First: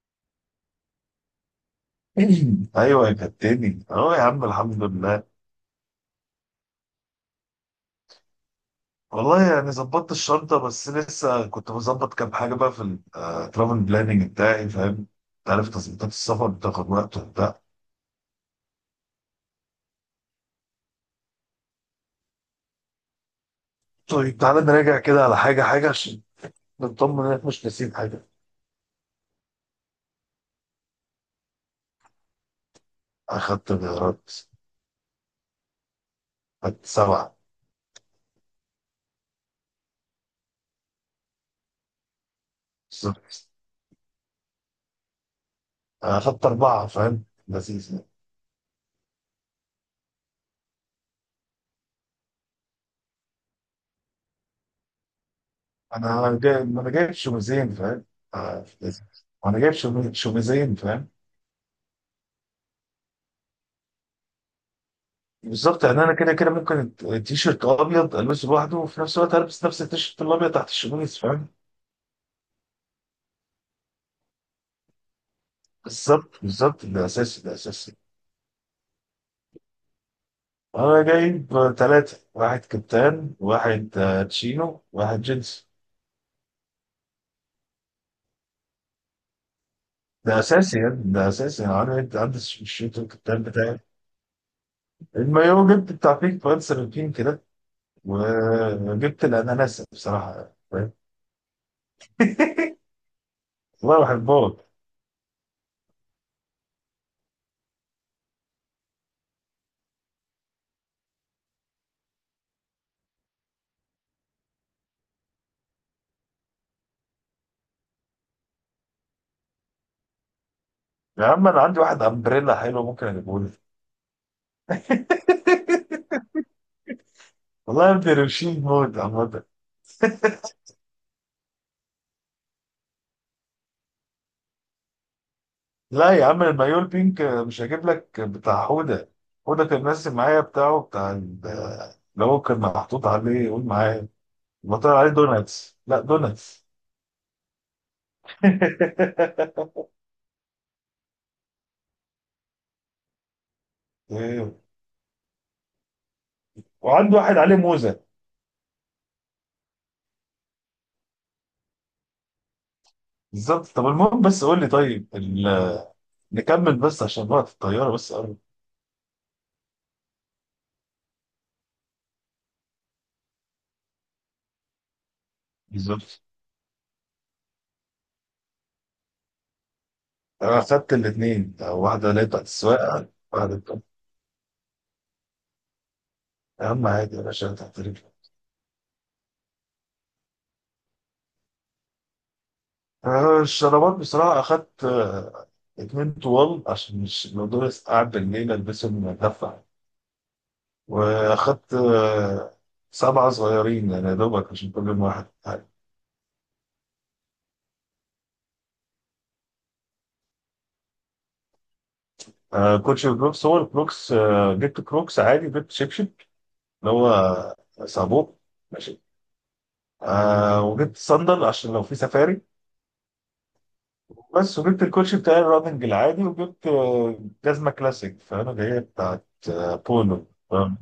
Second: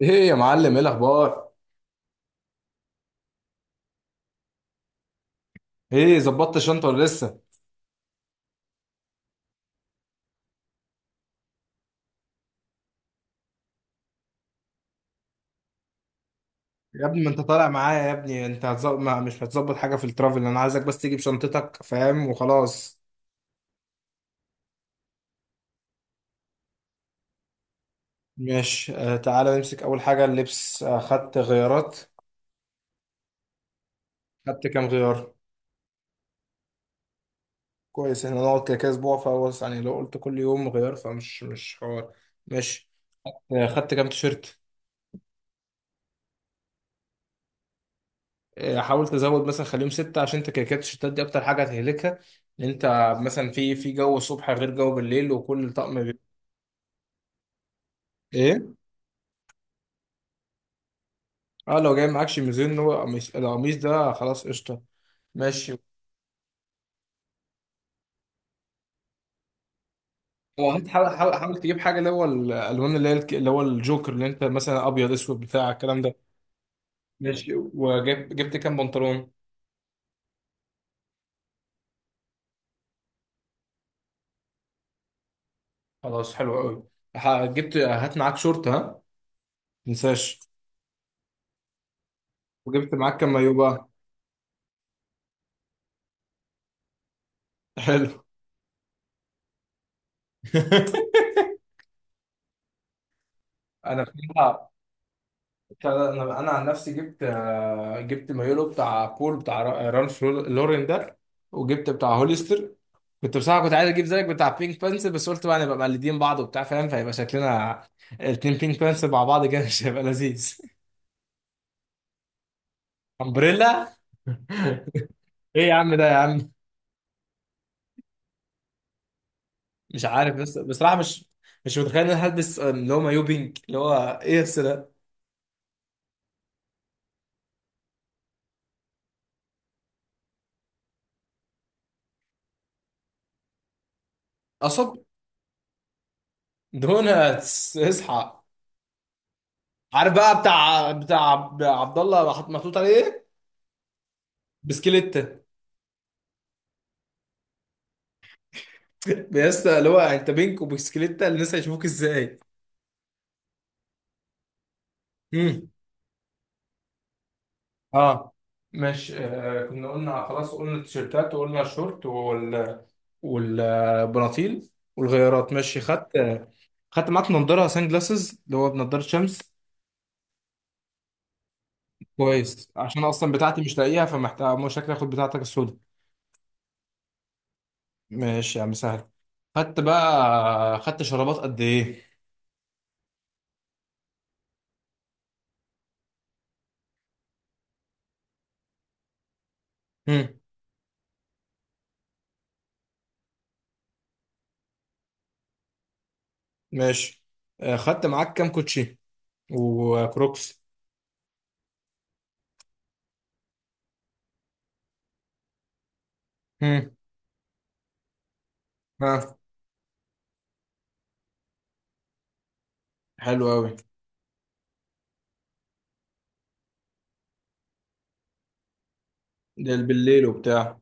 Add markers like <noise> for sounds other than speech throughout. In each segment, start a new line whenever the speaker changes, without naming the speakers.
ايه يا معلم، ايه الاخبار؟
<clears throat> <laughs> ايوه يا كابتني، اهو يا عم، الحمد لله.
ايه، ظبطت الشنطه ولا لسه؟
والله يعني ظبطت الشنطه، بس لسه كنت بظبط كام حاجه بقى في الترافل بلاننج بتاعي، فاهم؟ انت عارف تظبيطات السفر بتاخد
يا
وقت
ابني ما انت
وبتاع.
طالع معايا يا ابني، انت هتزب... ما مش هتظبط حاجه في الترافل، انا عايزك بس تيجي بشنطتك فاهم وخلاص.
طيب تعالى نراجع كده على حاجه حاجه، عشان نطمن انك مش ناسيين حاجه.
ماشي آه، تعالى نمسك اول حاجه اللبس. آه خدت غيارات؟
اخدت غيارات.
خدت كام غيار؟
اخدت سبعه.
كويس، احنا نقعد كده كده اسبوع، فهو يعني لو قلت كل يوم غيار فمش مش حوار. ماشي،
بالظبط.
آه خدت كام تيشيرت؟
اخدت اربعه، فاهم، لذيذ يعني.
آه حاولت ازود مثلا خليهم سته، عشان انت كده كده التيشيرتات دي اكتر حاجه هتهلكها ان انت مثلا في جو الصبح غير جو بالليل، وكل طقم
انا جاي ما انا جايب شوميزين، فاهم؟
ايه.
لذيذ. وانا جايب شوميزين، فاهم؟
اه لو جاي معاكش ميزان، هو قميص، القميص ده خلاص قشطه. ماشي،
بالظبط، يعني انا كده كده ممكن التيشيرت ابيض البسه لوحده، وفي نفس الوقت البس نفس التيشيرت الابيض تحت
وحاول حاول
الشميز،
حاول
فاهم؟
حاول تجيب حاجه اللي هو الالوان اللي هي اللي هو الجوكر، اللي انت مثلا ابيض اسود بتاع الكلام ده.
بالظبط بالظبط، ده اساسي
ماشي،
ده اساسي.
جبت كام بنطلون؟
انا جايب ثلاثه، واحد كابتن، واحد تشينو، واحد جينز.
خلاص، حلو قوي. جبت، هات معاك شورت ها،
ده
متنساش.
اساسي يعني، ده اساسي يعني، انا عندي
وجبت
الشيرت
معاك كام
الكابتن
مايو
بتاعي.
بقى؟
المايو جبت بتاع بيك بانسر البينك كده.
حلو.
وجبت الاناناس بصراحه، فاهم؟
<laughs>
<laughs> والله
انا
بحبهم.
فيها بتاع ده، انا عن نفسي جبت آه، جبت مايولو بتاع بول، بتاع رالف لورين ده، وجبت بتاع هوليستر. كنت بصراحه كنت عايز اجيب زيك بتاع بينك بانس، بس قلت بقى نبقى مقلدين بعض وبتاع فاهم، فيبقى شكلنا الاتنين بينك بانس مع بعض كده مش هيبقى لذيذ.
يا عم، انا عندي واحد امبريلا حلو، ممكن
<laughs>
اجيبه لك.
امبريلا؟ ايه يا عم
<laughs>
ده يا عم.
والله يا ابني، روشين موت عامة.
مش عارف بس بصراحه، مش متخيل ان انا هلبس آه، اللي هو مايو بينك، اللي هو ايه الس ده.
لا يا عم، المايو البينك مش هجيب لك، بتاع حودة. حودة كان ماسك معايا بتاعه، بتاع اللي هو كان محطوط عليه، قول معايا. ما
قصب.
طلع عليه دوناتس، لا دوناتس.
دوناتس اصحى.
<laughs>
عارف بقى، بتاع عبد الله محطوط عليه ايه؟
إيه.
بسكليت.
وعنده واحد عليه موزة.
يا اسطى اللي هو انت بينك وبسكليتة، الناس هيشوفوك ازاي؟
بالظبط، طب المهم بس قول لي، طيب
امم
نكمل بس، عشان وقت الطيارة بس
اه
قرب.
مش آه، كنا قلنا خلاص، قلنا التيشيرتات وقلنا الشورت وال والبناطيل والغيارات. ماشي، خدت؟
بالظبط،
خدت معاك نضاره سان جلاسز اللي هو بنضاره شمس؟
انا خدت الاثنين، واحدة اللي هي بتاعت
كويس، عشان
السواقة،
اصلا
واحدة
بتاعتي مش
بتاعت-
لاقيها فمحتاج، مش شكلي اخد بتاعتك السودا.
اهم حاجة يا باشا تحترم.
ماشي يا عم سهل. خدت بقى، خدت شرابات قد ايه؟
الشرابات بصراحة أخدت اتنين طوال، عشان مش الموضوع بس قعد بالليل ألبسهم أدفع.
هم.
وأخدت سبعة صغيرين، يعني يا دوبك عشان كل يوم واحد.
ماشي آه، خدت معاك كام كوتشي وكروكس؟
كوتش وكروكس، هو الكروكس جبت كروكس عادي، جبت شبشب
هم.
اللي هو صابون، ماشي.
ها،
وجبت صندل عشان لو في سفاري.
حلو قوي.
بس وجبت الكوتش بتاع الراننج العادي، وجبت جزمة كلاسيك، فأنا جاية بتاعت
ده بالليل
بولو،
وبتاع.
فاهم؟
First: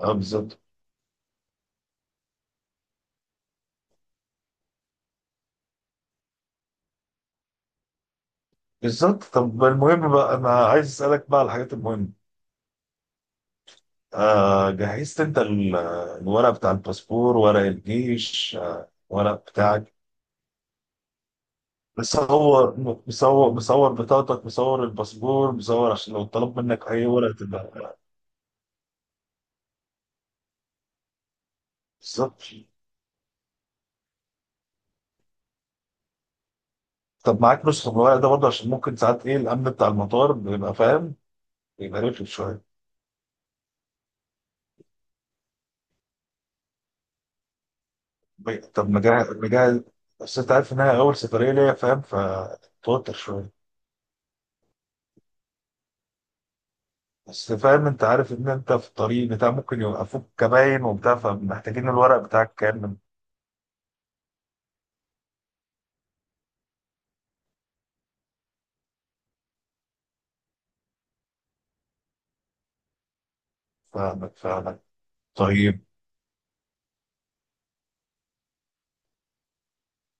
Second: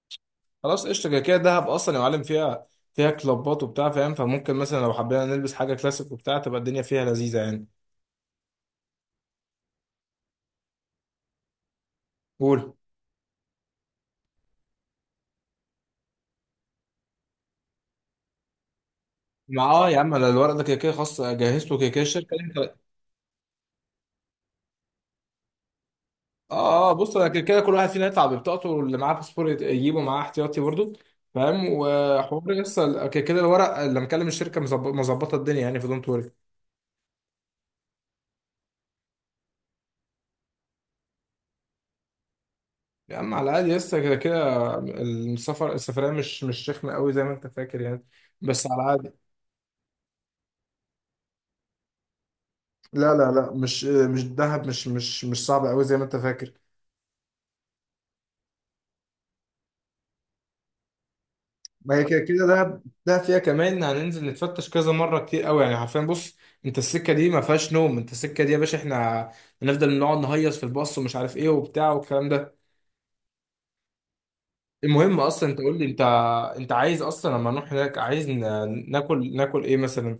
اه بالظبط.
خلاص قشطة، كده كده دهب أصلا يا معلم، فيها فيها كلابات وبتاع فاهم، فممكن مثلا لو حبينا نلبس حاجة كلاسيك وبتاع تبقى الدنيا فيها لذيذة يعني.
بالظبط، طب المهم بقى انا عايز اسالك بقى على الحاجات المهمه.
قول.
جهزت انت الورق بتاع الباسبور، ورق الجيش، ورق
مع اه،
بتاعك؟
يا عم انا الورق ده كده كده خلاص جهزته، كده كده الشركة
مصور،
انت.
مصور بطاقتك، مصور الباسبور، مصور عشان لو طلب منك
اه اه،
اي
بص انا
ورقه
كده كده كل واحد
تبقى.
فينا يطلع ببطاقته اللي معاه باسبور، يجيبه معاه احتياطي برضه فاهم،
بالظبط،
وحوار لسه كده كده الورق، اللي مكلم الشركة مظبطة الدنيا يعني، في دونت وري.
طب معاك نسخه من الورق ده برضه، عشان ممكن ساعات، ايه الامن بتاع المطار بيبقى فاهم، بيبقى رخم شويه.
يا عم على الأقل، لسه كده كده السفر، السفرية مش رخمة قوي زي ما أنت فاكر يعني، بس على
طب
الأقل.
مجهز مجهز؟ بس انت عارف انها اول سفريه ليا، فاهم، فتوتر
لا
شويه.
مش دهب، مش صعب قوي زي ما انت فاكر.
بس فاهم، انت عارف ان انت في الطريق بتاع ممكن يوقفوك كباين وبتاع، فمحتاجين
ما هي
الورق
كده كده
بتاعك
دهب،
كامل.
دهب فيها كمان هننزل نتفتش كذا مره، كتير قوي يعني حرفيا. بص انت السكه دي ما فيهاش نوم، انت السكه دي يا باشا، احنا هنفضل نقعد نهيص في الباص ومش عارف ايه وبتاع والكلام ده.
فاهمك فاهمك،
المهم اصلا انت قول لي
طيب.
انت، انت عايز اصلا لما نروح هناك عايز ناكل ايه مثلا؟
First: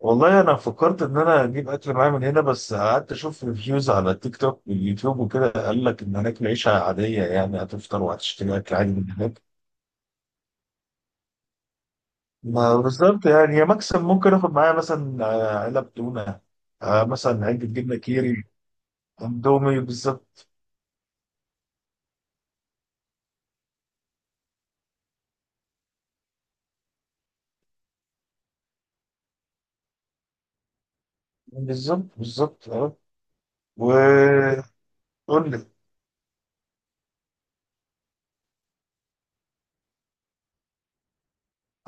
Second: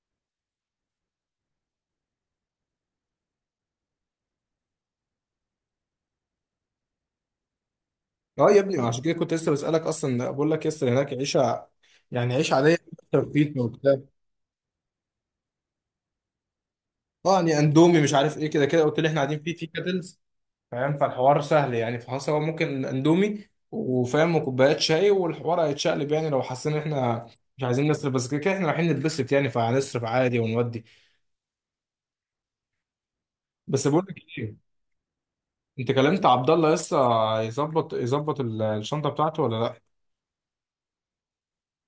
والله انا فكرت ان انا اجيب اكل معايا من هنا، بس قعدت اشوف ريفيوز على تيك توك واليوتيوب وكده، قال لك ان هناك العيشه عاديه، يعني هتفطر
اه
وهتشتري
يا
اكل
ابني،
عادي
عشان
من
كده كنت
هناك.
لسه بسالك اصلا بقول لك، يس هناك عيشه، يعني عيش
ما
عاديه.
بالظبط، يعني
بيتزا
يا
وبتاع؟
مكسب، ممكن اخد معايا مثلا علب تونه،
اه
مثلا
يعني
علبه جبنه
اندومي مش عارف
كيري.
ايه، كده كده قلت لي احنا قاعدين في
اندومي
كاتلز،
بالظبط.
فاهم، فالحوار سهل يعني. فخلاص هو ممكن اندومي وفاهم وكوبايات شاي، والحوار هيتشقلب يعني لو حسينا إن احنا مش عايزين نصرف، بس كده كده احنا رايحين نتبسط يعني، فهنصرف عادي ونودي.
بالظبط بالظبط، اه.
بس بقول لك ايه،
وقول.
انت كلمت عبد الله لسه؟ يظبط الشنطه بتاعته ولا لا؟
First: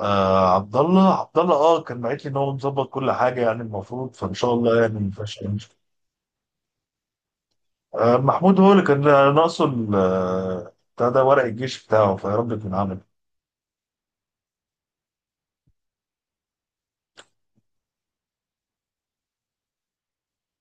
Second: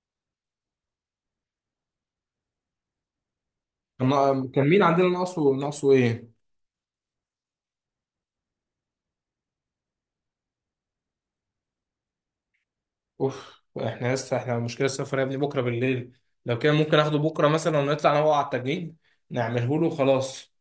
عبد الله، عبد الله كان بعت لي ان هو مظبط كل حاجه، يعني المفروض، فان
كان
شاء
كان
الله
مين
يعني
عندنا
ما
ناقصه؟
فيهاش أي مشكلة.
ناقصه ايه؟
محمود هو اللي كان ناقصه بتاع ده، ورق الجيش بتاعه، فيا رب يكون عمل.
اوف، احنا لسه احنا، مشكله السفر يا ابني بكره بالليل، لو كان ممكن اخده بكره مثلا ونطلع انا وهو على التجنيد نعمله له خلاص.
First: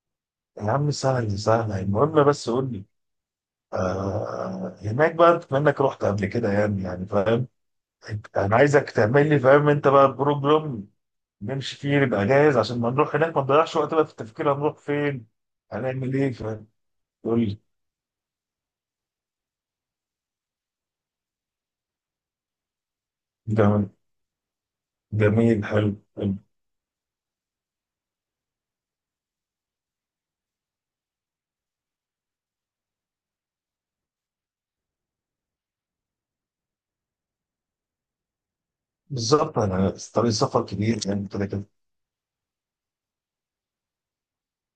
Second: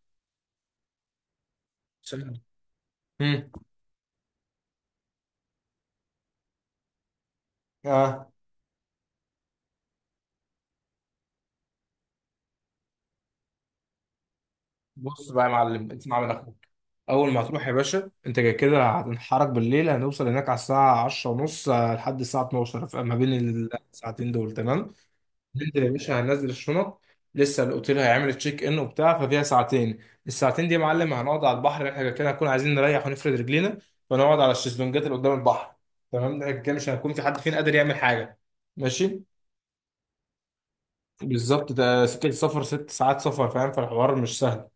يا عم سهل سهل، المهم
سلام.
بس قول لي.
امم
هناك بقى بما انك رحت قبل كده، يعني فاهم.
اه،
انا عايزك تعمل لي، فاهم انت، بقى بروجرام نمشي فيه، نبقى جاهز عشان ما نروح هناك ما نضيعش وقت بقى في التفكير هنروح فين،
بص بقى يا معلم،
هنعمل
اسمع من
ايه،
اخوك.
فاهم؟
اول ما
قول لي.
هتروح يا باشا انت كده كده هتنحرك بالليل، هنوصل هناك على الساعه 10 ونص لحد الساعه 12، فما بين
جميل
الساعتين دول تمام،
جميل
ننزل يا
حلو.
باشا، هننزل الشنط. لسه الاوتيل هيعمل تشيك ان وبتاع، ففيها ساعتين. الساعتين دي يا معلم هنقعد على البحر، احنا كده كده هنكون عايزين نريح ونفرد رجلينا، فنقعد على الشезлونجات اللي قدام البحر تمام. ده كده مش هيكون في حد فينا قادر يعمل حاجه. ماشي.
بالظبط، انا طريق سفر كبير يعني كده كده.
بالظبط، ده سكه سفر، ست ساعات سفر فاهم، فالحوار مش سهل.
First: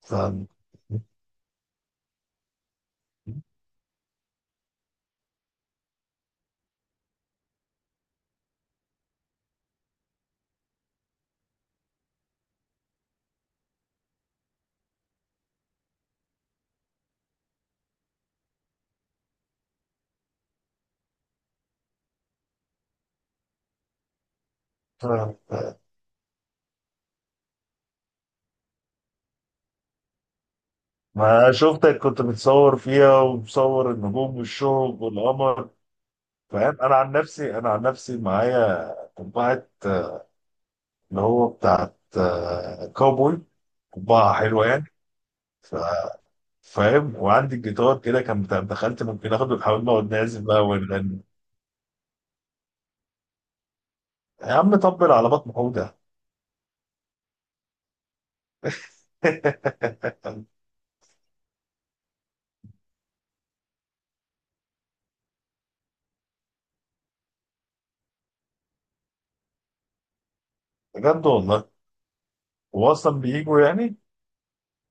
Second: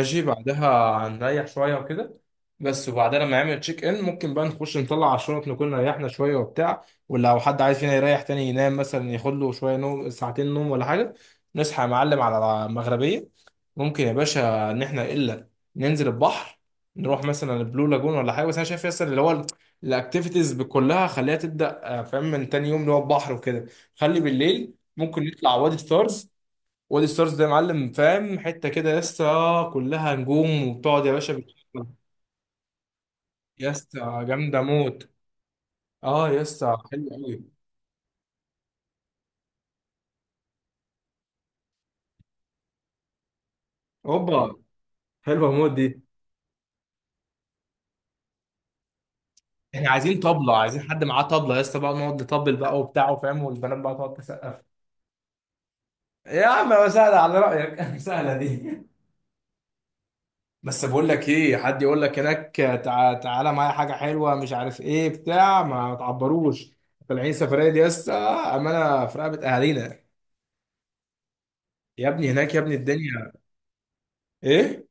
ف...
بعدها هنريح شوية وكده. بس وبعدها لما يعمل تشيك ان ممكن بقى نخش نطلع على الشنط، نكون ريحنا شوية وبتاع، ولو حد عايز فينا يريح تاني ينام مثلا ياخد له شوية نوم، ساعتين نوم ولا حاجة. نصحى يا معلم على المغربية، ممكن يا باشا إن إحنا إلا ننزل البحر، نروح مثلا البلو لاجون ولا حاجة. بس أنا شايف ياسر، اللي هو الأكتيفيتيز كلها خليها تبدأ آه، فاهم، من تاني يوم، اللي هو البحر وكده. خلي بالليل
ف...
ممكن نطلع
ف-
وادي ستارز. وادي ستارز ده يا معلم فاهم، حته كده يا اسطى كلها نجوم، وبتقعد يا باشا
ما
بتشوفها.
شفتك كنت بتصور فيها،
يا
ومصور
اسطى
النجوم
جامده
والشهب
موت.
والقمر.
اه يا اسطى
فاهم، انا
حلوه
عن نفسي
قوي.
انا عن نفسي معايا قبعه، اللي هو بتاعت كاوبوي، قبعه
اوبا،
حلوه يعني.
حلوه موت
ف...
دي.
فاهم، وعندي الجيتار كده كان دخلت ممكن اخده، ونحاول
احنا
نقعد
عايزين
نعزف
طبله،
بقى
عايزين حد
ونغني.
معاه طبله يا اسطى بقى، نقعد نطبل بقى وبتاع فاهم، والبنات بقى تقعد
يا
تسقف.
عم طبل على بطن حوده.
يا عم سهله على رايك. <laughs> سهله دي.
<laughs>
بس بقول لك ايه، حد يقول لك هناك تعالى معايا حاجه حلوه مش عارف ايه بتاع، ما تعبروش. طالعين سفريه دي يا اسطى، امانه في رقبه اهالينا.
بجد والله.
يا ابني هناك يا ابني
هو اصلا
الدنيا.
بيجوا يعني؟
ايه؟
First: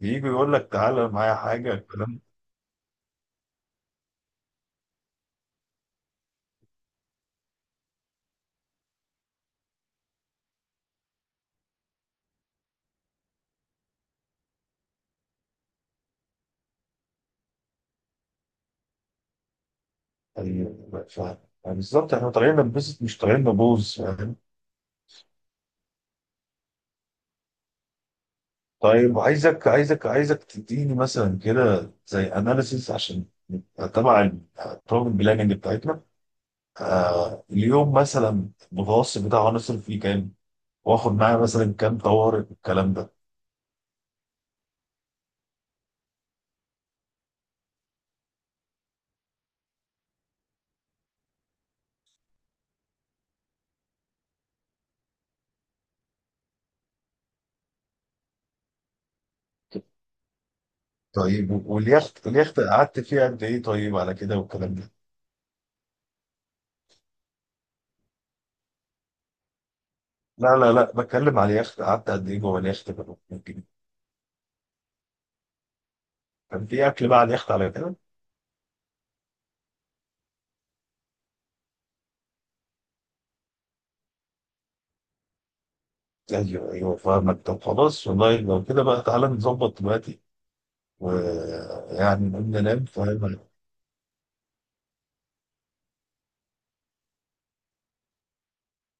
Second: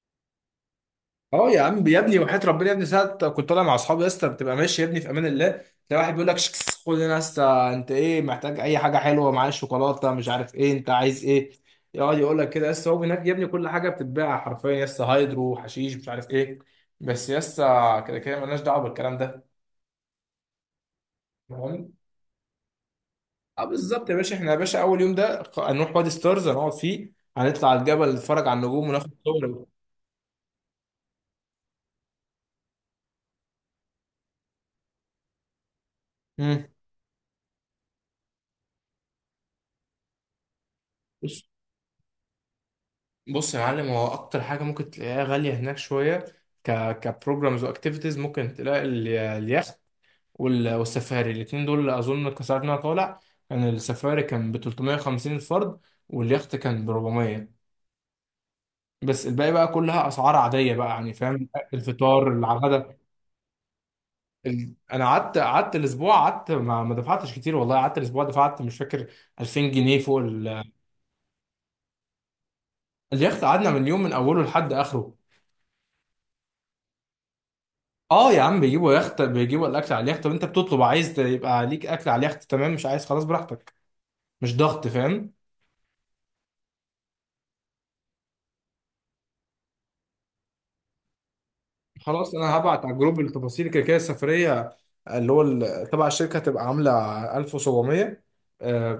بيجوا يقول لك تعالى معايا
اه يا
حاجه،
عم، يا ابني
الكلام.
وحياة ربنا يا ابني، ساعة كنت طالع مع اصحابي يا اسطى، بتبقى ماشي يا ابني في امان الله، تلاقي واحد بيقول لك شكس، خد هنا يا اسطى، انت ايه محتاج اي حاجه، حلوه معايا شوكولاته مش عارف ايه، انت عايز ايه، يقعد يقول لك كده يا اسطى. هو هناك يا ابني كل حاجه بتتباع حرفيا يا اسطى، هايدرو حشيش مش عارف ايه. بس يا اسطى كده كده مالناش دعوه بالكلام ده
طيب،
فاهم؟
بالظبط احنا طالعين ننبسط، مش طالعين
اه
نبوظ،
بالظبط. يا باشا
فاهم؟
احنا يا باشا اول يوم ده هنروح وادي ستارز، هنقعد فيه، هنطلع على الجبل نتفرج على النجوم وناخد
طيب،
صور.
عايزك تديني مثلا كده زي اناليسيس، عشان نبقى تبع البروجرام بلاننج بتاعتنا.
امم
اليوم مثلا المتوسط بتاعه هنصرف فيه كام، واخد معايا مثلا كام طوارئ والكلام ده.
بص يا معلم، هو اكتر حاجه ممكن تلاقيها غاليه هناك شويه، ك كبروجرامز واكتيفيتيز، ممكن تلاقي اليخت والسفاري، الاثنين دول اظن كسرنا، إن أنا طالع كان السفاري كان ب 350 الفرد، واليخت كان ب 400، بس الباقي بقى كلها اسعار عاديه بقى يعني فاهم.
طيب، واليخت
الفطار،
اليخت
الغدا،
قعدت فيه قد ايه، طيب على كده
ال...
والكلام ده؟
انا قعدت الاسبوع، قعدت ما دفعتش كتير والله. قعدت الاسبوع دفعت مش فاكر، 2000 جنيه فوق
لا
ال...
لا لا، بتكلم على اليخت، قعدت قد ايه جوه اليخت؟
اليخت قعدنا من اليوم من اوله لحد اخره.
كان في اكل بقى على اليخت على كده؟
اه يا عم بيجيبوا يخت، بيجيبوا الاكل على اليخت، طب انت بتطلب عايز يبقى ليك اكل على اليخت تمام، مش عايز خلاص براحتك، مش ضغط فاهم.
ايوه ايوه، فاهمك، طب خلاص والله لو كده بقى تعالى نظبط دلوقتي، ويعني
خلاص،
نقوم
انا هبعت
ننام،
على الجروب
فاهم؟
التفاصيل، كده كده السفريه اللي هو تبع الشركه هتبقى عامله 1700،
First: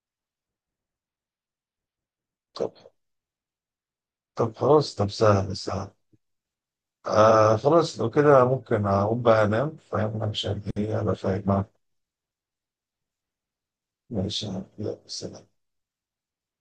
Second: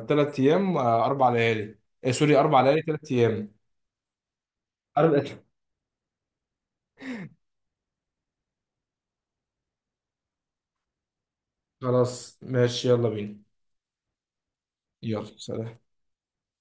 ثلاث ايام آه، اربع ليالي آه، سوري، اربع
طب
ليالي ثلاث ايام.
طب خلاص، طب
عارف؟
سهل سهل. خلاص، لو كده ممكن اقوم بقى انام، فاهم، عشان ايه ابقى فاهم معاك.
خلاص ماشي، يلا بينا.
ماشي، يلا
يلا
سلام.
سلام.